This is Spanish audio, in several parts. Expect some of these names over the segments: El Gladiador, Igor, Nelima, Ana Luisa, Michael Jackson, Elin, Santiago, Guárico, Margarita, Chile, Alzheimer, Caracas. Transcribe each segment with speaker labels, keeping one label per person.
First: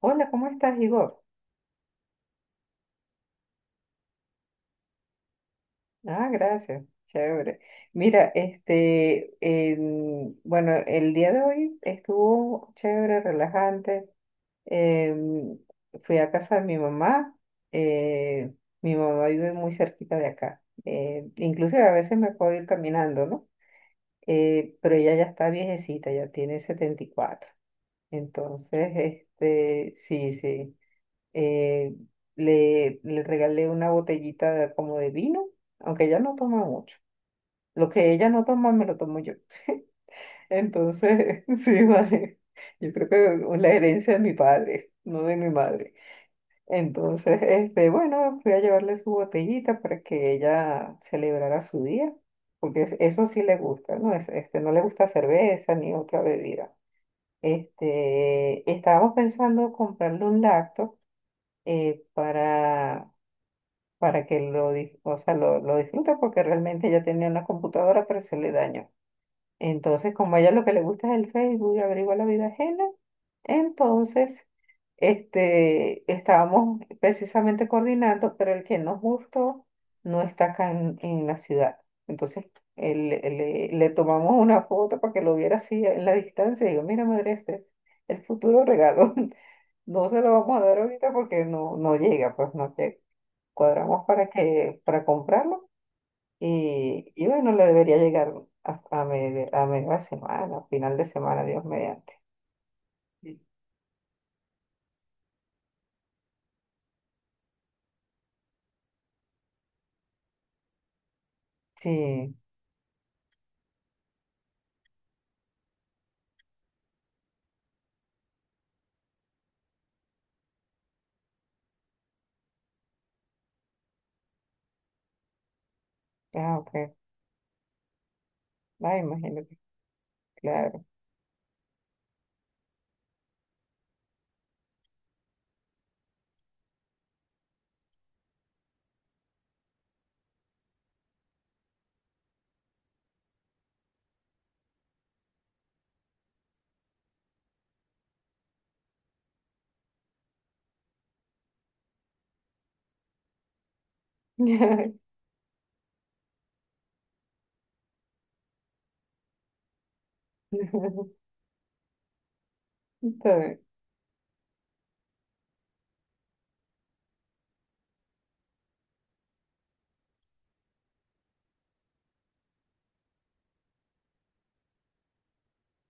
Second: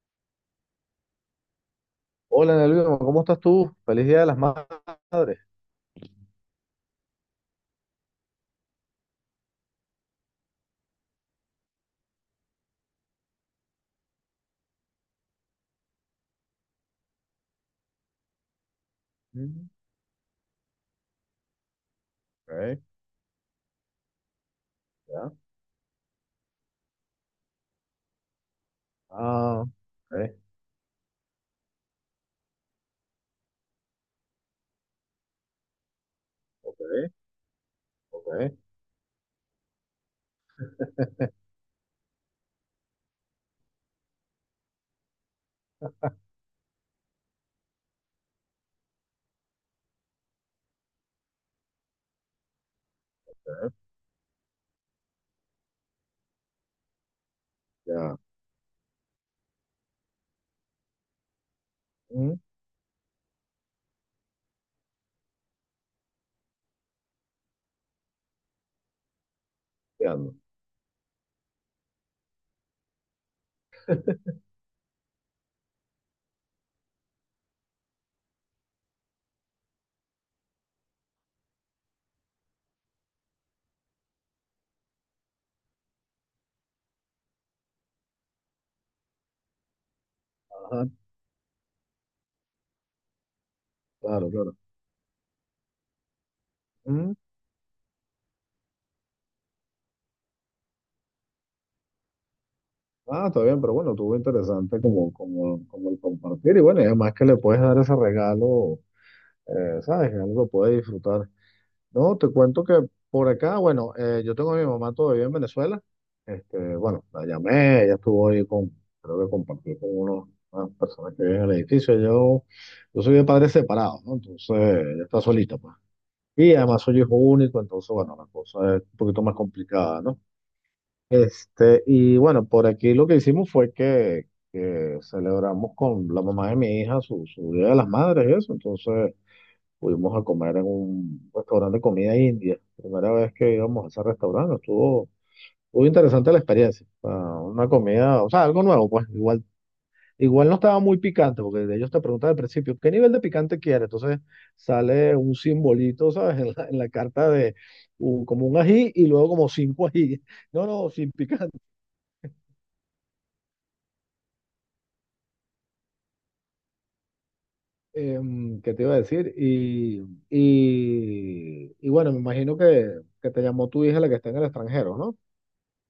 Speaker 1: Hola, ¿cómo estás, Igor?
Speaker 2: Hola, Ana Luisa, ¿cómo estás tú? Feliz Día de las Madres.
Speaker 1: Ah, gracias, chévere. Mira, bueno, el día de hoy estuvo chévere, relajante. Em, fui a casa de mi mamá. eh, Mi mamá vive
Speaker 2: Mm,
Speaker 1: muy cerquita de acá. Inclusive a veces me puedo ir
Speaker 2: ok,
Speaker 1: caminando, ¿no? Pero ella ya
Speaker 2: ya.
Speaker 1: está viejecita, ya tiene 74. Entonces,
Speaker 2: Ah,
Speaker 1: este, sí,
Speaker 2: ok,
Speaker 1: sí. eh, le le, regalé una botellita de- como de vino, aunque ella no toma
Speaker 2: ok,
Speaker 1: mucho. Lo que ella no
Speaker 2: ok,
Speaker 1: toma, me lo tomo yo. Entonces, sí, vale. Yo creo que es la herencia de mi padre, no de mi madre. Entonces, este, bueno, fui a llevarle su botellita para que ella celebrara su día, porque eso sí le
Speaker 2: ok,
Speaker 1: gusta, ¿no? Este, no le gusta cerveza ni otra bebida.
Speaker 2: ya.
Speaker 1: Este, estábamos pensando comprarle un lacto
Speaker 2: Mm,
Speaker 1: para que o sea, lo disfrute porque realmente ella tenía una computadora pero se le dañó. Entonces,
Speaker 2: ya no.
Speaker 1: como a ella lo que le gusta es el Facebook y averigua la vida ajena, entonces este, estábamos precisamente coordinando, pero el que nos gustó no está acá en la ciudad. Entonces le tomamos una foto para que lo viera así en la distancia. Digo, mira, madre, este es el futuro regalo. No se lo vamos a dar
Speaker 2: Ajá,
Speaker 1: ahorita porque no llega, pues no llega. Cuadramos
Speaker 2: claro,
Speaker 1: para
Speaker 2: claro.
Speaker 1: para comprarlo
Speaker 2: Mm,
Speaker 1: y bueno, le debería llegar a media semana, a final de semana, Dios mediante.
Speaker 2: ah,
Speaker 1: Sí,
Speaker 2: está bien, pero bueno, estuvo interesante como el compartir. Y bueno, y además que le puedes dar ese regalo, ¿sabes? Que algo que puedes disfrutar. No, te
Speaker 1: sí,
Speaker 2: cuento que por acá, bueno, yo tengo a mi mamá todavía en Venezuela. Este, bueno, la llamé, ella estuvo ahí con, creo que compartí con unas personas que viven en el edificio. Yo soy de padres separados, ¿no? Entonces, ella está solita, pues. Y
Speaker 1: ah,
Speaker 2: además
Speaker 1: ok.
Speaker 2: soy hijo único, entonces, bueno, la cosa es un
Speaker 1: Ah,
Speaker 2: poquito más
Speaker 1: imagínate,
Speaker 2: complicada, ¿no?
Speaker 1: claro.
Speaker 2: Este, y bueno, por aquí lo que hicimos fue que celebramos con la mamá de mi hija su Día de las Madres y eso. Entonces, fuimos a comer en un restaurante de comida india. Primera vez que íbamos a ese restaurante, estuvo muy interesante la experiencia. O sea, una comida, o sea, algo nuevo, pues igual, igual no estaba muy picante, porque de ellos te preguntan al principio, ¿qué nivel de picante quieres? Entonces sale un simbolito, ¿sabes? En la carta de como un ají y luego como cinco ají. No, no, sin picante.
Speaker 1: Está bien.
Speaker 2: ¿Qué te iba a decir? Y bueno, me imagino que te llamó tu hija la que está en el extranjero, ¿no?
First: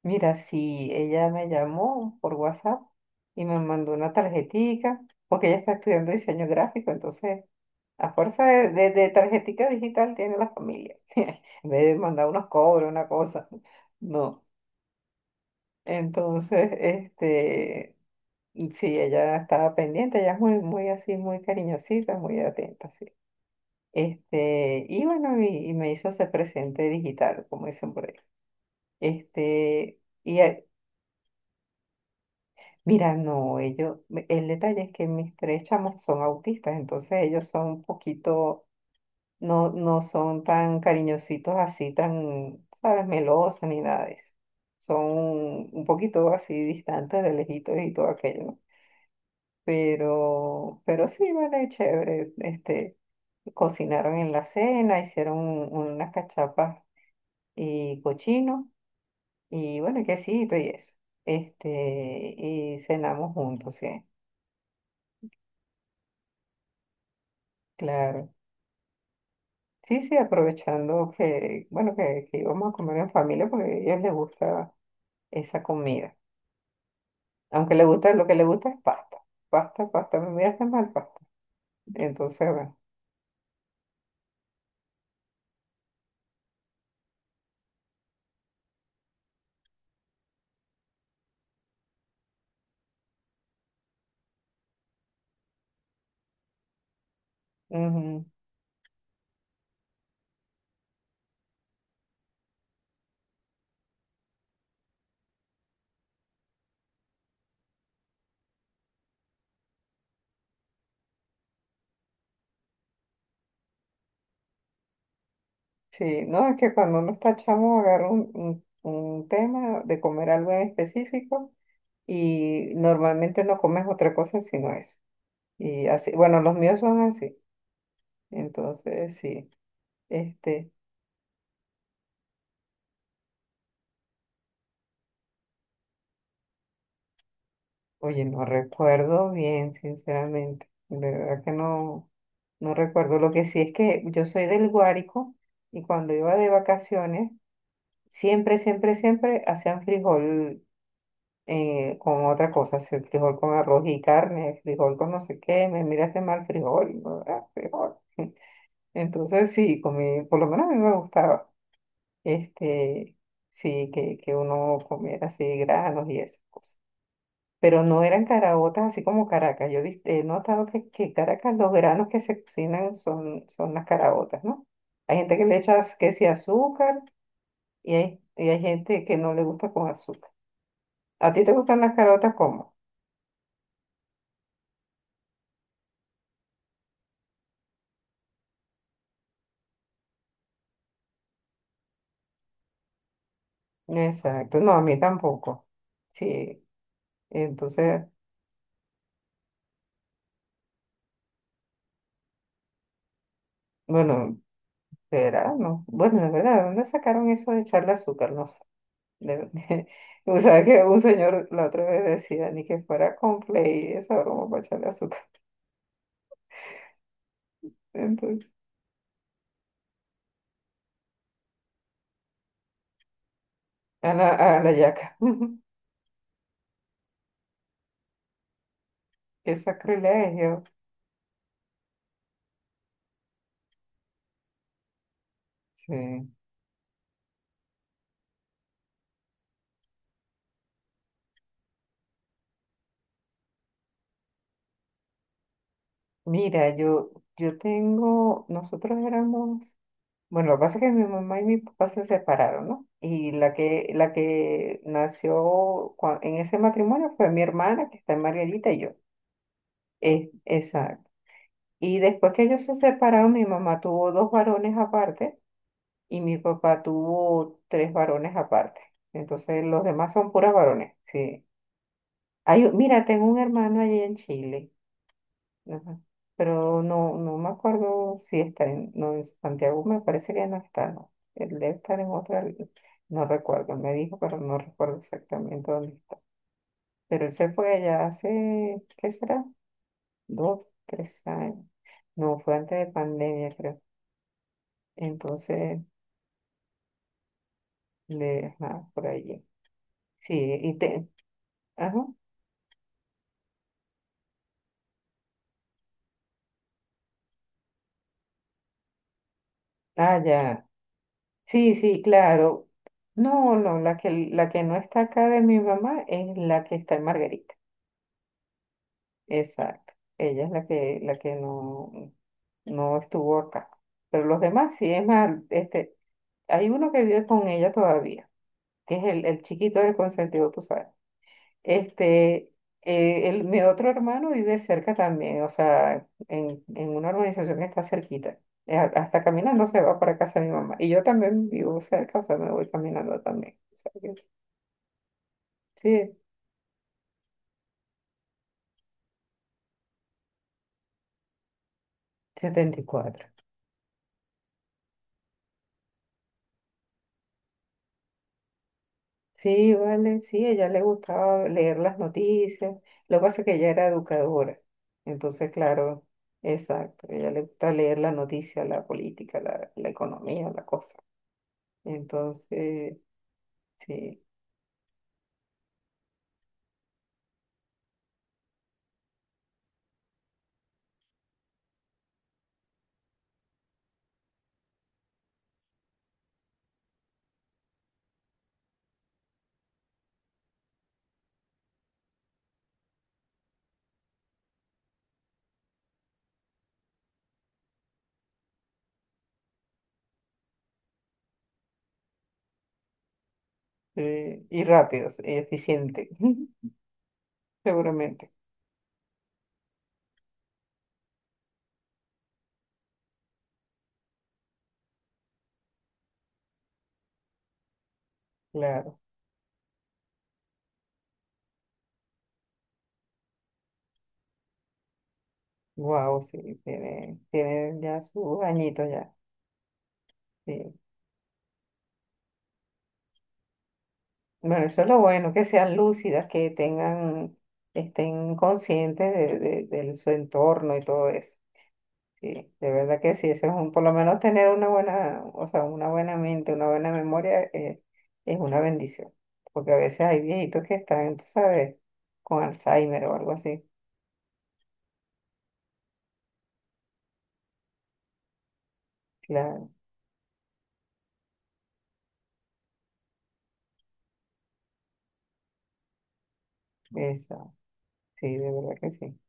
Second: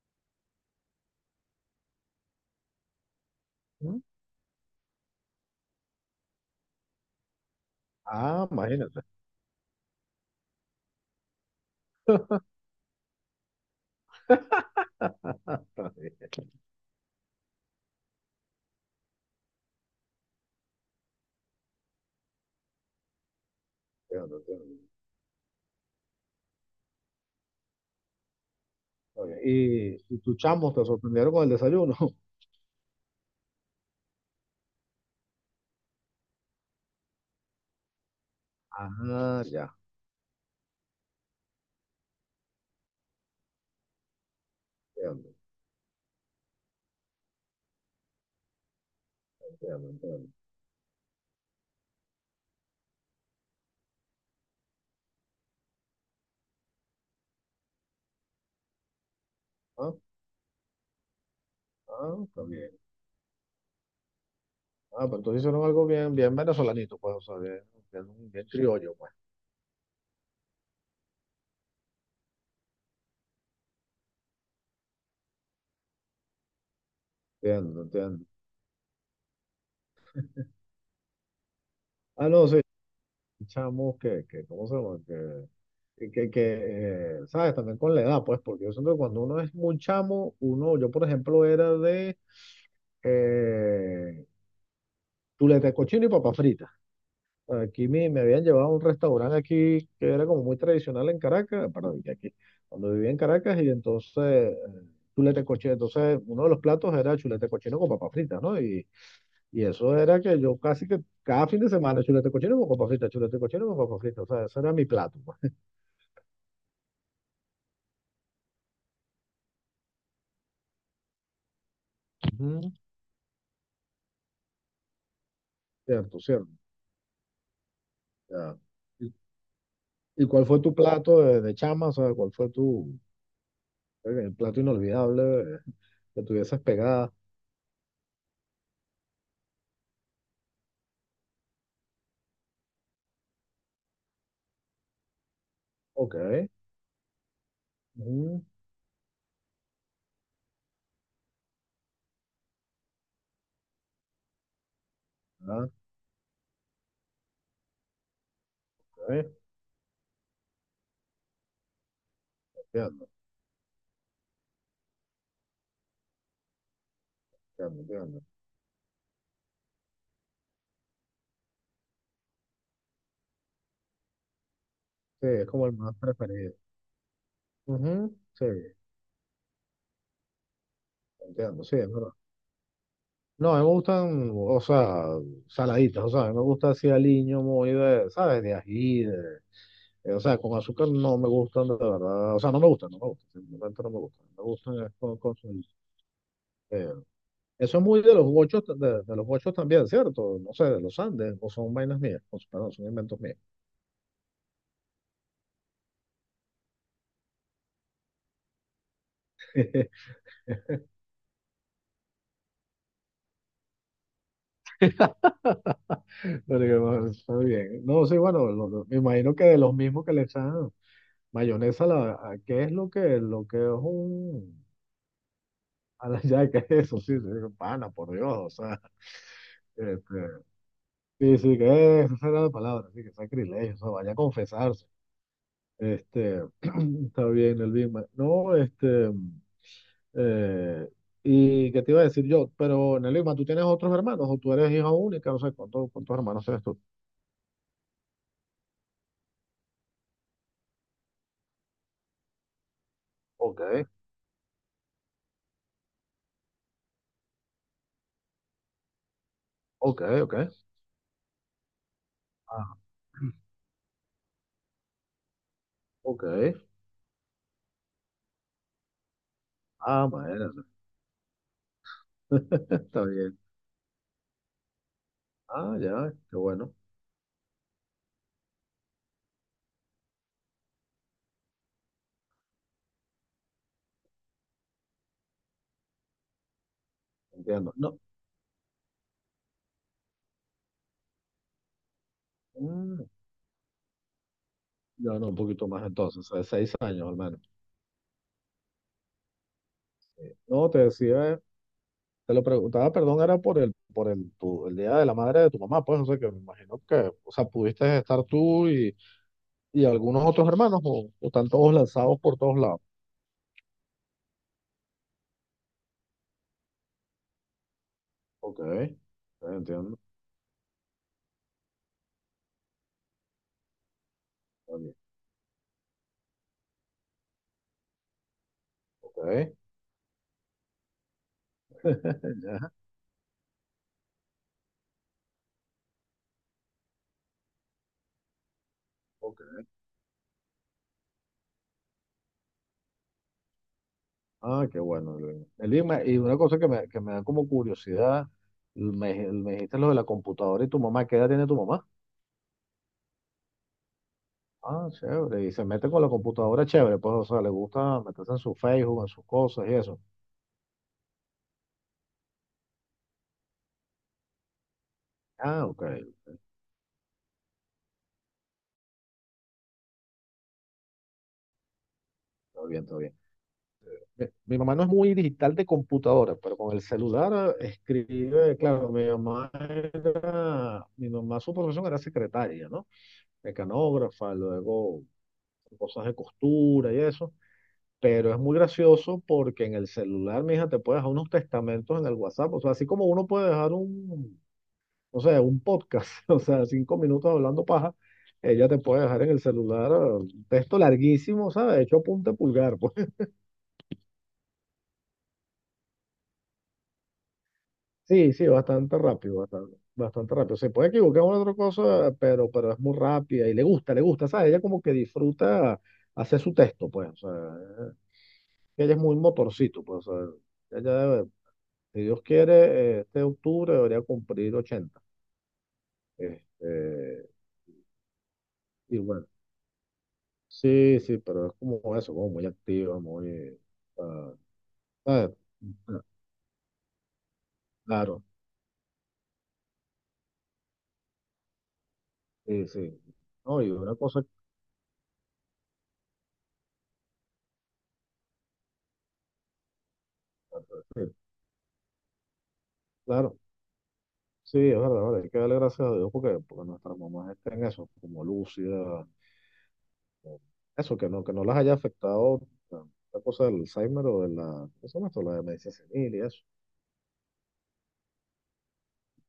Speaker 1: Mira, si ella me llamó por WhatsApp y me mandó
Speaker 2: ¿Mm?
Speaker 1: una tarjetica, porque ella está estudiando diseño gráfico, entonces a fuerza
Speaker 2: Ah, imagínate.
Speaker 1: de tarjetica digital tiene la familia. En vez de mandar unos cobros, una cosa. No.
Speaker 2: Está bien.
Speaker 1: Entonces, este, sí, ella estaba pendiente, ella es muy, muy así, muy cariñosita, muy atenta, sí.
Speaker 2: Entiendo, entiendo.
Speaker 1: Este, y bueno, y me hizo ese presente digital, como dicen por ahí.
Speaker 2: Está bien.
Speaker 1: Este,
Speaker 2: Y tus
Speaker 1: y
Speaker 2: chamos te sorprendieron con el desayuno.
Speaker 1: mira, no, ellos, el detalle es que mis tres chamos son autistas, entonces ellos son un poquito,
Speaker 2: Ah,
Speaker 1: no,
Speaker 2: ya.
Speaker 1: no son tan cariñositos así, tan, sabes, melosos ni nada de eso. Son
Speaker 2: Entiendo,
Speaker 1: un poquito así distantes de lejitos y todo aquello, ¿no?
Speaker 2: entiendo.
Speaker 1: Pero sí, vale, chévere. Este, cocinaron en la cena, hicieron unas cachapas y cochino, y
Speaker 2: Ah,
Speaker 1: bueno, y quesito y eso.
Speaker 2: ah,
Speaker 1: Este,
Speaker 2: está bien.
Speaker 1: y cenamos juntos, sí,
Speaker 2: Ah, pero entonces hicieron algo bien, bien venezolanito, pues, o sea,
Speaker 1: claro.
Speaker 2: bien criollo, pues.
Speaker 1: Sí, sí, aprovechando que, bueno, que íbamos a comer en familia porque a ellos les gusta esa comida. Aunque
Speaker 2: Entiendo,
Speaker 1: les gusta,
Speaker 2: entiendo.
Speaker 1: lo que les gusta es pasta. Pasta, pasta, me miraste mal, pasta.
Speaker 2: Ah,
Speaker 1: Entonces,
Speaker 2: no, sí, chamos ¿cómo se llama? Que, que, que, ¿Sabes? También con la edad, pues, porque yo siento que cuando uno es muy chamo, uno, yo, por ejemplo, era de eh, chuleta de cochino y papas fritas. Aquí me
Speaker 1: bueno.
Speaker 2: habían llevado a un restaurante aquí que era como muy tradicional en Caracas, perdón, y aquí, cuando vivía en Caracas, y entonces chuleta cochino, entonces uno de los platos era chuleta cochino con papas fritas, ¿no? Y eso era que yo casi que cada fin de semana chuleta cochino con papas fritas, chuleta cochino con papas fritas, o sea, ese era mi plato, pues.
Speaker 1: Sí, no, es que cuando uno está chamo agarra un tema de comer algo en específico
Speaker 2: Ujú.
Speaker 1: y normalmente no comes otra cosa sino eso. Y así,
Speaker 2: Cierto,
Speaker 1: bueno,
Speaker 2: cierto.
Speaker 1: los míos son así.
Speaker 2: Ya. ¿Y,
Speaker 1: Entonces, sí,
Speaker 2: y cuál fue
Speaker 1: este,
Speaker 2: tu plato de chama? O sea, ¿cuál fue tu el plato inolvidable eh, que tuvieses pegada?
Speaker 1: oye, no recuerdo bien, sinceramente. De verdad que no, no recuerdo. Lo que sí es que yo soy del Guárico y cuando
Speaker 2: Ok,
Speaker 1: iba de vacaciones,
Speaker 2: ujú,
Speaker 1: siempre, siempre, siempre hacían frijol con otra cosa, si el frijol con arroz y carne, frijol con no sé qué,
Speaker 2: ah,
Speaker 1: me miraste mal frijol, ¿no? Ah, frijol. Entonces sí, comí, por lo menos a mí me gustaba,
Speaker 2: ok.
Speaker 1: este, sí, que uno comiera así granos y esas cosas.
Speaker 2: Entiendo,
Speaker 1: Pero no
Speaker 2: entiendo.
Speaker 1: eran caraotas así como Caracas. Yo he notado que Caracas los granos que se cocinan son las caraotas, ¿no? Hay
Speaker 2: Sí,
Speaker 1: gente que
Speaker 2: es
Speaker 1: le
Speaker 2: como el
Speaker 1: echa
Speaker 2: más
Speaker 1: que si
Speaker 2: preferido.
Speaker 1: azúcar
Speaker 2: Ujú, sí,
Speaker 1: y hay gente que no le gusta con azúcar. ¿A ti te
Speaker 2: entiendo, sí,
Speaker 1: gustan
Speaker 2: es
Speaker 1: las
Speaker 2: verdad.
Speaker 1: caraotas cómo?
Speaker 2: No, a mí me gustan, o sea, saladitas, o sea, a mí me gusta así aliño muy de, ¿sabes? De ají, de, o sea, con azúcar no me gustan de verdad, o sea, no me gustan, no me gustan, simplemente no me gustan, me
Speaker 1: Exacto, no,
Speaker 2: gustan
Speaker 1: a
Speaker 2: es
Speaker 1: mí
Speaker 2: con,
Speaker 1: tampoco. Sí,
Speaker 2: eh, eso es muy
Speaker 1: entonces,
Speaker 2: de los gochos, de los gochos también, ¿cierto? No sé, de los Andes, o son vainas mías, o sea, perdón, son inventos míos.
Speaker 1: bueno, será, no. Bueno, de verdad, ¿de dónde sacaron eso de echarle azúcar? No sé. De- O sea, que un señor la otra vez decía, ni que fuera Complay, esa broma para echarle azúcar.
Speaker 2: Pero que, bueno, está bien. No, sí,
Speaker 1: Entonces,
Speaker 2: bueno, me imagino que de los mismos que le echan. Mayonesa, la, ¿qué es lo lo que es
Speaker 1: a la,
Speaker 2: un...
Speaker 1: a la yaca.
Speaker 2: A la ya, ¿qué es eso? Sí, sí, pana, por Dios, o sea,
Speaker 1: Qué
Speaker 2: este,
Speaker 1: sacrilegio.
Speaker 2: sí, sí, que es, esa era la palabra, sí, que sacrilegio, o sea, vaya a confesarse.
Speaker 1: Sí.
Speaker 2: Este, está bien, el Big Mac. No, este, eh, ¿y qué te iba a decir yo? Pero, Nelima, ¿tú tienes otros hermanos o tú eres hija única? No sé, ¿cuántos hermanos tienes
Speaker 1: Mira,
Speaker 2: tú?
Speaker 1: yo tengo, nosotros éramos bueno, lo que pasa es que mi mamá y mi papá se separaron, ¿no? Y la
Speaker 2: Ok,
Speaker 1: que, nació en ese matrimonio fue mi hermana, que está en Margarita, y yo.
Speaker 2: ok.
Speaker 1: Exacto. Y después que ellos se
Speaker 2: Ah,
Speaker 1: separaron, mi mamá tuvo dos varones aparte y mi
Speaker 2: ok.
Speaker 1: papá tuvo tres varones aparte. Entonces los
Speaker 2: Ah,
Speaker 1: demás son puras
Speaker 2: madre.
Speaker 1: varones, sí. Hay, mira,
Speaker 2: Está
Speaker 1: tengo un
Speaker 2: bien.
Speaker 1: hermano allí en Chile.
Speaker 2: Ah,
Speaker 1: Ajá.
Speaker 2: ya, qué bueno.
Speaker 1: Pero no, no me acuerdo si está en, no, en Santiago, me parece que no está, no. Él debe estar en otra, no recuerdo, me dijo, pero no recuerdo exactamente dónde está. Pero él se
Speaker 2: Entiendo.
Speaker 1: fue
Speaker 2: No.
Speaker 1: allá hace, ¿qué será? Dos, tres años. No, fue antes de
Speaker 2: Mm,
Speaker 1: pandemia, creo.
Speaker 2: ya no, un poquito
Speaker 1: Entonces,
Speaker 2: más entonces, o sea, seis años al menos.
Speaker 1: le, ajá, por allí.
Speaker 2: Sí.
Speaker 1: Sí,
Speaker 2: No,
Speaker 1: y
Speaker 2: te
Speaker 1: te,
Speaker 2: decía,
Speaker 1: ajá,
Speaker 2: te lo preguntaba, perdón, era por el, el día de la madre de tu mamá, pues, o sea, que me imagino que, o sea, pudiste estar tú y
Speaker 1: ah,
Speaker 2: algunos otros
Speaker 1: ya.
Speaker 2: hermanos, o están todos
Speaker 1: Sí, sí,
Speaker 2: lanzados por todos
Speaker 1: claro.
Speaker 2: lados.
Speaker 1: No, no, la que no está acá de mi mamá es la que está en Margarita.
Speaker 2: Ok, ok,
Speaker 1: Exacto.
Speaker 2: entiendo.
Speaker 1: Ella es la que no, no estuvo acá. Pero los demás
Speaker 2: Está
Speaker 1: sí,
Speaker 2: bien,
Speaker 1: es más, este, hay uno que vive con ella todavía, que es el
Speaker 2: ok,
Speaker 1: chiquito del consentido, tú sabes. Este,
Speaker 2: ya,
Speaker 1: mi otro hermano vive cerca también, o sea, en una organización que está cerquita. Hasta
Speaker 2: ok.
Speaker 1: caminando se va para casa de mi mamá. Y yo también vivo cerca, o sea, me voy caminando también. O sea que,
Speaker 2: Ah, qué bueno. Elin. Elin,
Speaker 1: sí,
Speaker 2: y una cosa que que me da como curiosidad, me dijiste lo de la computadora y tu mamá, ¿qué edad tiene tu mamá?
Speaker 1: 74.
Speaker 2: Ah, chévere. Y se mete con la computadora, chévere. Pues, o sea, le gusta meterse en su Facebook, en sus cosas
Speaker 1: Sí,
Speaker 2: y eso.
Speaker 1: vale, sí, a ella le gustaba leer las noticias. Lo que pasa es que ella era educadora. Entonces,
Speaker 2: Ah, ok.
Speaker 1: claro, exacto, a ella le gusta leer la noticia, la política, la economía, la cosa.
Speaker 2: Todo bien,
Speaker 1: Entonces,
Speaker 2: todo bien.
Speaker 1: sí,
Speaker 2: Mi mamá no es muy digital de computadora, pero con el celular escribe, claro, mi mamá era, mi mamá su profesión era secretaria, ¿no? Mecanógrafa, luego cosas de costura y eso. Pero es muy gracioso porque en el celular, mija, te puede dejar unos testamentos en el WhatsApp. O sea, así como uno puede dejar un, no sé, un podcast, o sea, cinco minutos hablando paja, ella te puede dejar en el celular un texto larguísimo, ¿sabes? Hecho a punta de pulgar, pues.
Speaker 1: y rápido, sí, eficiente, seguramente,
Speaker 2: Sí, sí, bastante rápido, bastante, bastante rápido. Se puede equivocar en una otra cosa, pero es muy rápida y le gusta, ¿sabes? Ella como que disfruta hacer su texto, pues, o sea, ella
Speaker 1: claro.
Speaker 2: es muy motorcito, pues, o sea, si Dios quiere, este octubre debería cumplir 80.
Speaker 1: Wow, sí, tiene,
Speaker 2: Este,
Speaker 1: tiene ya sus añitos
Speaker 2: y
Speaker 1: ya.
Speaker 2: bueno.
Speaker 1: Sí.
Speaker 2: Sí, sí, pero es como eso, como muy activa, muy... ah,
Speaker 1: Bueno, eso es lo
Speaker 2: ¿sabes?
Speaker 1: bueno, que sean lúcidas, que tengan,
Speaker 2: Claro,
Speaker 1: estén conscientes de su entorno y todo eso. Sí,
Speaker 2: sí,
Speaker 1: de
Speaker 2: sí.
Speaker 1: verdad que sí, eso es
Speaker 2: No, y
Speaker 1: un, por lo
Speaker 2: una
Speaker 1: menos
Speaker 2: cosa,
Speaker 1: tener una buena, o sea, una buena mente, una buena memoria es una bendición, porque a veces hay viejitos que
Speaker 2: sí,
Speaker 1: están, tú sabes, con Alzheimer o algo
Speaker 2: claro,
Speaker 1: así.
Speaker 2: sí, es verdad, vale, hay que darle gracias a Dios porque, porque nuestras mamás estén eso, como lúcidas,
Speaker 1: Claro,
Speaker 2: como- eso, que no las haya afectado la, la cosa del Alzheimer o de la, ¿qué se llama esto? La demencia senil y eso.
Speaker 1: eso, sí, de verdad que sí.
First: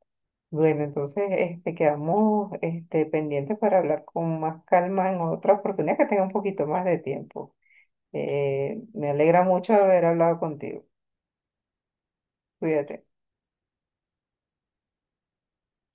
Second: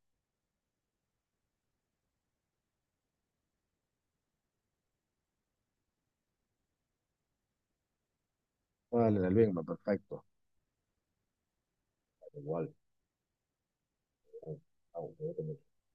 Speaker 1: Bueno, entonces este, quedamos este, pendientes para hablar con más calma en otra oportunidad que tenga un poquito más de tiempo. Me
Speaker 2: Vale, en el
Speaker 1: alegra
Speaker 2: bien,
Speaker 1: mucho haber
Speaker 2: perfecto,
Speaker 1: hablado contigo.
Speaker 2: vale, igual.
Speaker 1: Cuídate.
Speaker 2: eh, ah, bueno,